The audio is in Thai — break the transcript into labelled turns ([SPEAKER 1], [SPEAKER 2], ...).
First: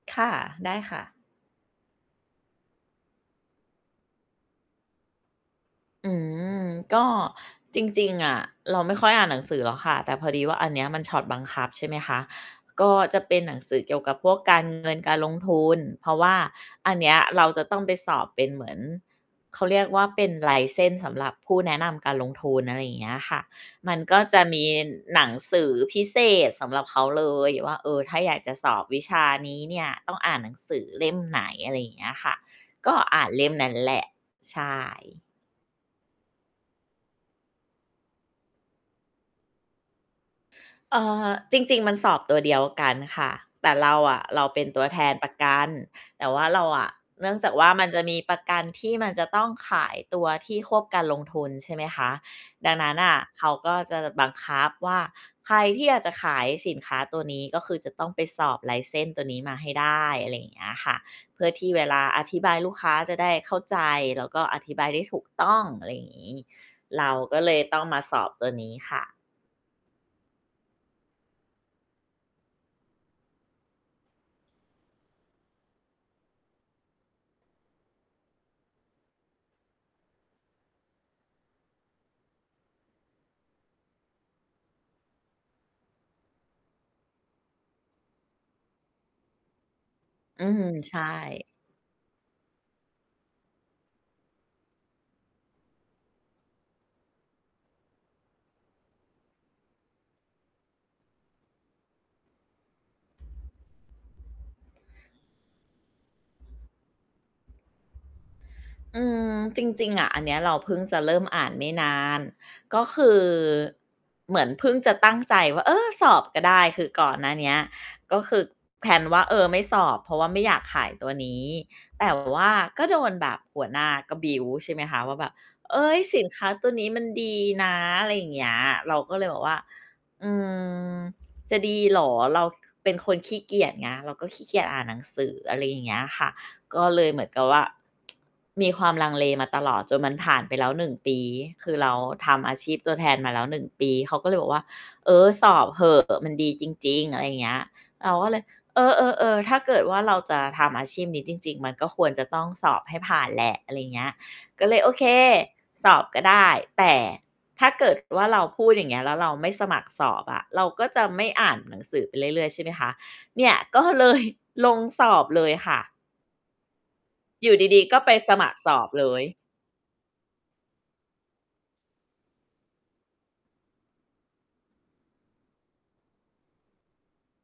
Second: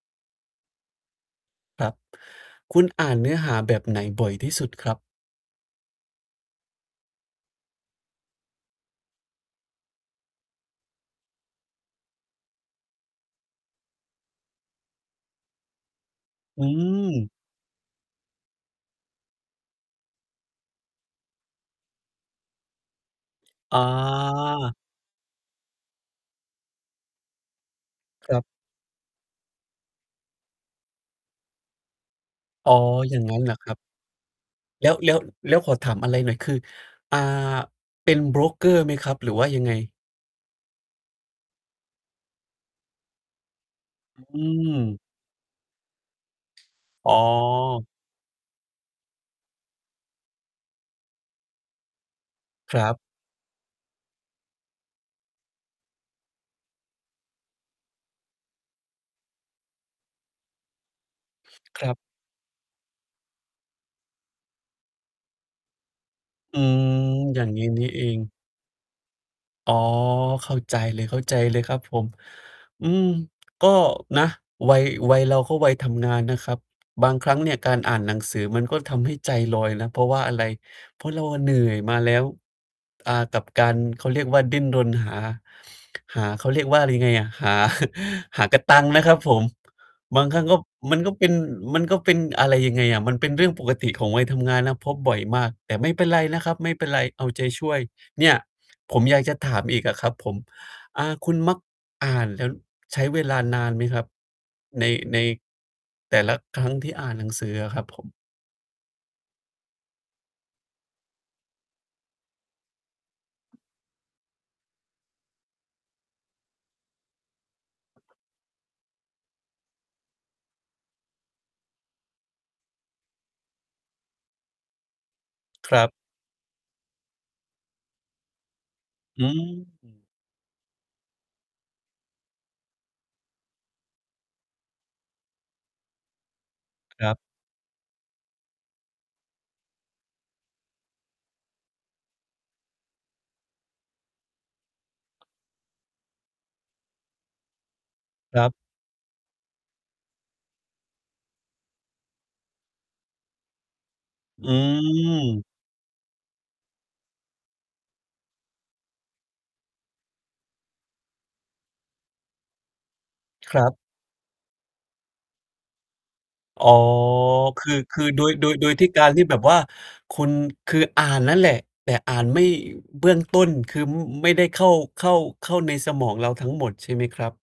[SPEAKER 1] ค่ะ ได้ค่ะ
[SPEAKER 2] ครับ คุณอ่านเนื้อหาแบบไหนบ่อยที่สุดครับ?
[SPEAKER 1] อืม ก็จริง ๆ อะเราไม่ค่อยอ่านหนังสือหรอกค่ะ แต่พอดีว่าอันเนี้ยมันช็อตบังคับใช่ไหมคะ ก็จะเป็นหนังสือเกี่ยวกับพวกการเงินการลงทุน เพราะว่า
[SPEAKER 2] อื
[SPEAKER 1] อันนี้
[SPEAKER 2] ม
[SPEAKER 1] เราจะต้องไปสอบเป็นเหมือน เขาเรียกว่าเป็น License สำหรับผู้แนะนำการลงทุน อะไรอย่างเงี้ยค่ะ
[SPEAKER 2] อ๋
[SPEAKER 1] มันก็จะมี
[SPEAKER 2] อ
[SPEAKER 1] หนังสือพิเศษสำหรับเขาเลยว่า เออ ถ้าอ
[SPEAKER 2] ค
[SPEAKER 1] ย
[SPEAKER 2] ร
[SPEAKER 1] า
[SPEAKER 2] ั
[SPEAKER 1] ก
[SPEAKER 2] บ
[SPEAKER 1] จะสอบวิชานี้เนี่ยต้องอ่านหนังสือเล่มไหน อะไรอย่างเงี้ยค่ะ
[SPEAKER 2] อ๋อ
[SPEAKER 1] ก็
[SPEAKER 2] อย
[SPEAKER 1] อ
[SPEAKER 2] ่า
[SPEAKER 1] ่
[SPEAKER 2] ง
[SPEAKER 1] าน
[SPEAKER 2] งั้
[SPEAKER 1] เ
[SPEAKER 2] น
[SPEAKER 1] ล่
[SPEAKER 2] เหร
[SPEAKER 1] ม
[SPEAKER 2] อ
[SPEAKER 1] น
[SPEAKER 2] ค
[SPEAKER 1] ั
[SPEAKER 2] ร
[SPEAKER 1] ้
[SPEAKER 2] ั
[SPEAKER 1] น
[SPEAKER 2] บ?
[SPEAKER 1] แหละ ใช่
[SPEAKER 2] แล้ว แล้ว แล้วขอถามอะไรหน่อย คือ อ่า เป็นโบรกเกอร์ไหมครับหรือว่ายังไง?
[SPEAKER 1] เอ่อ จริง ๆ มันสอบตัวเดียวกันค่ะ แต่เราอะ
[SPEAKER 2] อ
[SPEAKER 1] เรา
[SPEAKER 2] ื
[SPEAKER 1] เป็นตัวแ
[SPEAKER 2] ม
[SPEAKER 1] ทนประกัน แต่ว่าเราอะ
[SPEAKER 2] อ๋
[SPEAKER 1] เนื่องจากว่าม
[SPEAKER 2] อ
[SPEAKER 1] ันจะมีประกันที่มันจะต้องขายตัวที่ควบการลงทุนใช่ไหมคะ ดั
[SPEAKER 2] ค
[SPEAKER 1] ง
[SPEAKER 2] ร
[SPEAKER 1] น
[SPEAKER 2] ั
[SPEAKER 1] ั้น
[SPEAKER 2] บ
[SPEAKER 1] น่ะเขาก็จะบังคับว่าใครที่อยากจะขายสินค้าตัวนี้ ก็คือจะต้องไปสอบ License ตัวนี้มาให้ได้ อะไรอย่างเงี้ยค่ะ เพื่อที่เ
[SPEAKER 2] ค
[SPEAKER 1] ว
[SPEAKER 2] รั
[SPEAKER 1] ล
[SPEAKER 2] บ
[SPEAKER 1] าอธิบายลูกค้าจะได้เข้าใจ แล้วก็อธิบายได้ถูกต้องอะไรอย่างงี้
[SPEAKER 2] อืม
[SPEAKER 1] เราก
[SPEAKER 2] อ
[SPEAKER 1] ็
[SPEAKER 2] ย่า
[SPEAKER 1] เ
[SPEAKER 2] ง
[SPEAKER 1] ล
[SPEAKER 2] ง
[SPEAKER 1] ย
[SPEAKER 2] ี้
[SPEAKER 1] ต้
[SPEAKER 2] น
[SPEAKER 1] อ
[SPEAKER 2] ี
[SPEAKER 1] ง
[SPEAKER 2] ่
[SPEAKER 1] ม
[SPEAKER 2] เ
[SPEAKER 1] า
[SPEAKER 2] อ
[SPEAKER 1] ส
[SPEAKER 2] ง
[SPEAKER 1] อบตัวนี้ค่ะ
[SPEAKER 2] อ๋อ เข้าใจเลย เข้าใจเลยครับผม อืม ก็นะ วัย วัยเราก็วัยทำงานนะครับ บางครั้งเนี่ยการอ่านหนังสือมันก็ทำให้ใจลอยนะ เพราะว่าอะไร เพราะเราอะเหนื่อยมาแล้ว อ่า กับการ เขาเรียกว่าดิ้นรนหา หา เขาเรียกว่าอะไรยังไงอะ หา หากะตังค์นะครับผม บางครั
[SPEAKER 1] อ
[SPEAKER 2] ้
[SPEAKER 1] ื
[SPEAKER 2] งก็
[SPEAKER 1] ม ใ
[SPEAKER 2] ม
[SPEAKER 1] ช
[SPEAKER 2] ัน
[SPEAKER 1] ่
[SPEAKER 2] ก็เป็น มันก็เป็นอะไรยังไงอะ มันเป็นเรื่องปกติของวัยทำงานนะ พบบ่อยมาก แต่ไม่เป็นไรนะครับ ไม่เป็นไร เอาใจช่วย เนี่ย ผมอยากจะถามอีกอะครับผม อ่า คุณมัก อ่านแล้วใช้เวลานานไหมครับ ใน ในแต่ละครั้งที่อ่านหนังสืออะครับผม?
[SPEAKER 1] อืม จริง ๆ อะอันเนี้ยเราเพิ่งจะเริ่มอ่านไม่นาน ก็คือเหมือนเพิ่งจะตั้งใจว่า เออ สอบก็ได้ คือก่อนหน้านี้ก็คือ แพลน ว่า เออ ไม่สอบ เพราะว่าไม่อยากขายตัวนี้ แต่ ว่าก็โดนแบบหัวหน้าก็ บิลด์ ใช่ไหมคะ ว่าแบบ
[SPEAKER 2] ค
[SPEAKER 1] เฮ
[SPEAKER 2] รั
[SPEAKER 1] ้
[SPEAKER 2] บ
[SPEAKER 1] ย สินค้าตัวนี้มันดีนะ อะไรอย่างเงี้ย เราก็
[SPEAKER 2] อ
[SPEAKER 1] เ
[SPEAKER 2] ื
[SPEAKER 1] ลยแบบว่า
[SPEAKER 2] ม
[SPEAKER 1] "อืม จะดีเหรอ" เราเป็นคนขี้เกียจไง เราก็ขี้เกียจอ่านหนังสือ อะไรอย่างเงี้ยค่ะ ก็เล
[SPEAKER 2] คร
[SPEAKER 1] ย
[SPEAKER 2] ับ
[SPEAKER 1] เหมือนกับว่า มีความลังเลมาตลอด จนมันผ่านไปแล้ว 1 ปี คือเราทำอาชีพตัวแทนมาแล้ว 1 ปี เขาก็เลยบอกว่า เออ สอบเหอะ มันดีจริง ๆ อะไรอย่างเงี้ย เราก็เล
[SPEAKER 2] คร
[SPEAKER 1] ย
[SPEAKER 2] ับ
[SPEAKER 1] เออ ๆ ๆ ถ้าเกิดว่า เราจะทำอาชีพนี้จริง ๆ มันก็ควรจะต้องสอบให้ผ่านแหละ อะไรอย่างเงี้ย
[SPEAKER 2] อ
[SPEAKER 1] ก็เลย โอเค
[SPEAKER 2] ืม
[SPEAKER 1] สอบก็ได้ แต่ถ้าเกิดว่า เราพูดอย่างเงี้ยแล้วเราไม่สมัครสอบอะ เราก็จะไม่อ่านหนังสือไปเรื่อย ๆ ใช่ไหมคะ เนี่
[SPEAKER 2] ค
[SPEAKER 1] ย
[SPEAKER 2] รับ
[SPEAKER 1] ก็เลย ลงสอบเลยค่ะ
[SPEAKER 2] อ๋อ
[SPEAKER 1] อยู่
[SPEAKER 2] คือ
[SPEAKER 1] ดี ๆ ก
[SPEAKER 2] ค
[SPEAKER 1] ็
[SPEAKER 2] ือ
[SPEAKER 1] ไป
[SPEAKER 2] โด
[SPEAKER 1] ส
[SPEAKER 2] ย โ
[SPEAKER 1] ม
[SPEAKER 2] ด
[SPEAKER 1] ัค
[SPEAKER 2] ย
[SPEAKER 1] ร
[SPEAKER 2] โด
[SPEAKER 1] ส
[SPEAKER 2] ย
[SPEAKER 1] อ
[SPEAKER 2] ที
[SPEAKER 1] บ
[SPEAKER 2] ่ ก
[SPEAKER 1] เล
[SPEAKER 2] ารท
[SPEAKER 1] ย
[SPEAKER 2] ี่แบบว่า คุณคืออ่านนั่นแหละ แต่อ่านไม่ เบื้องต้นคือไม่ได้เข้า เข้า เข้าในสมองเราทั้งหมดใช่ไหมครับ?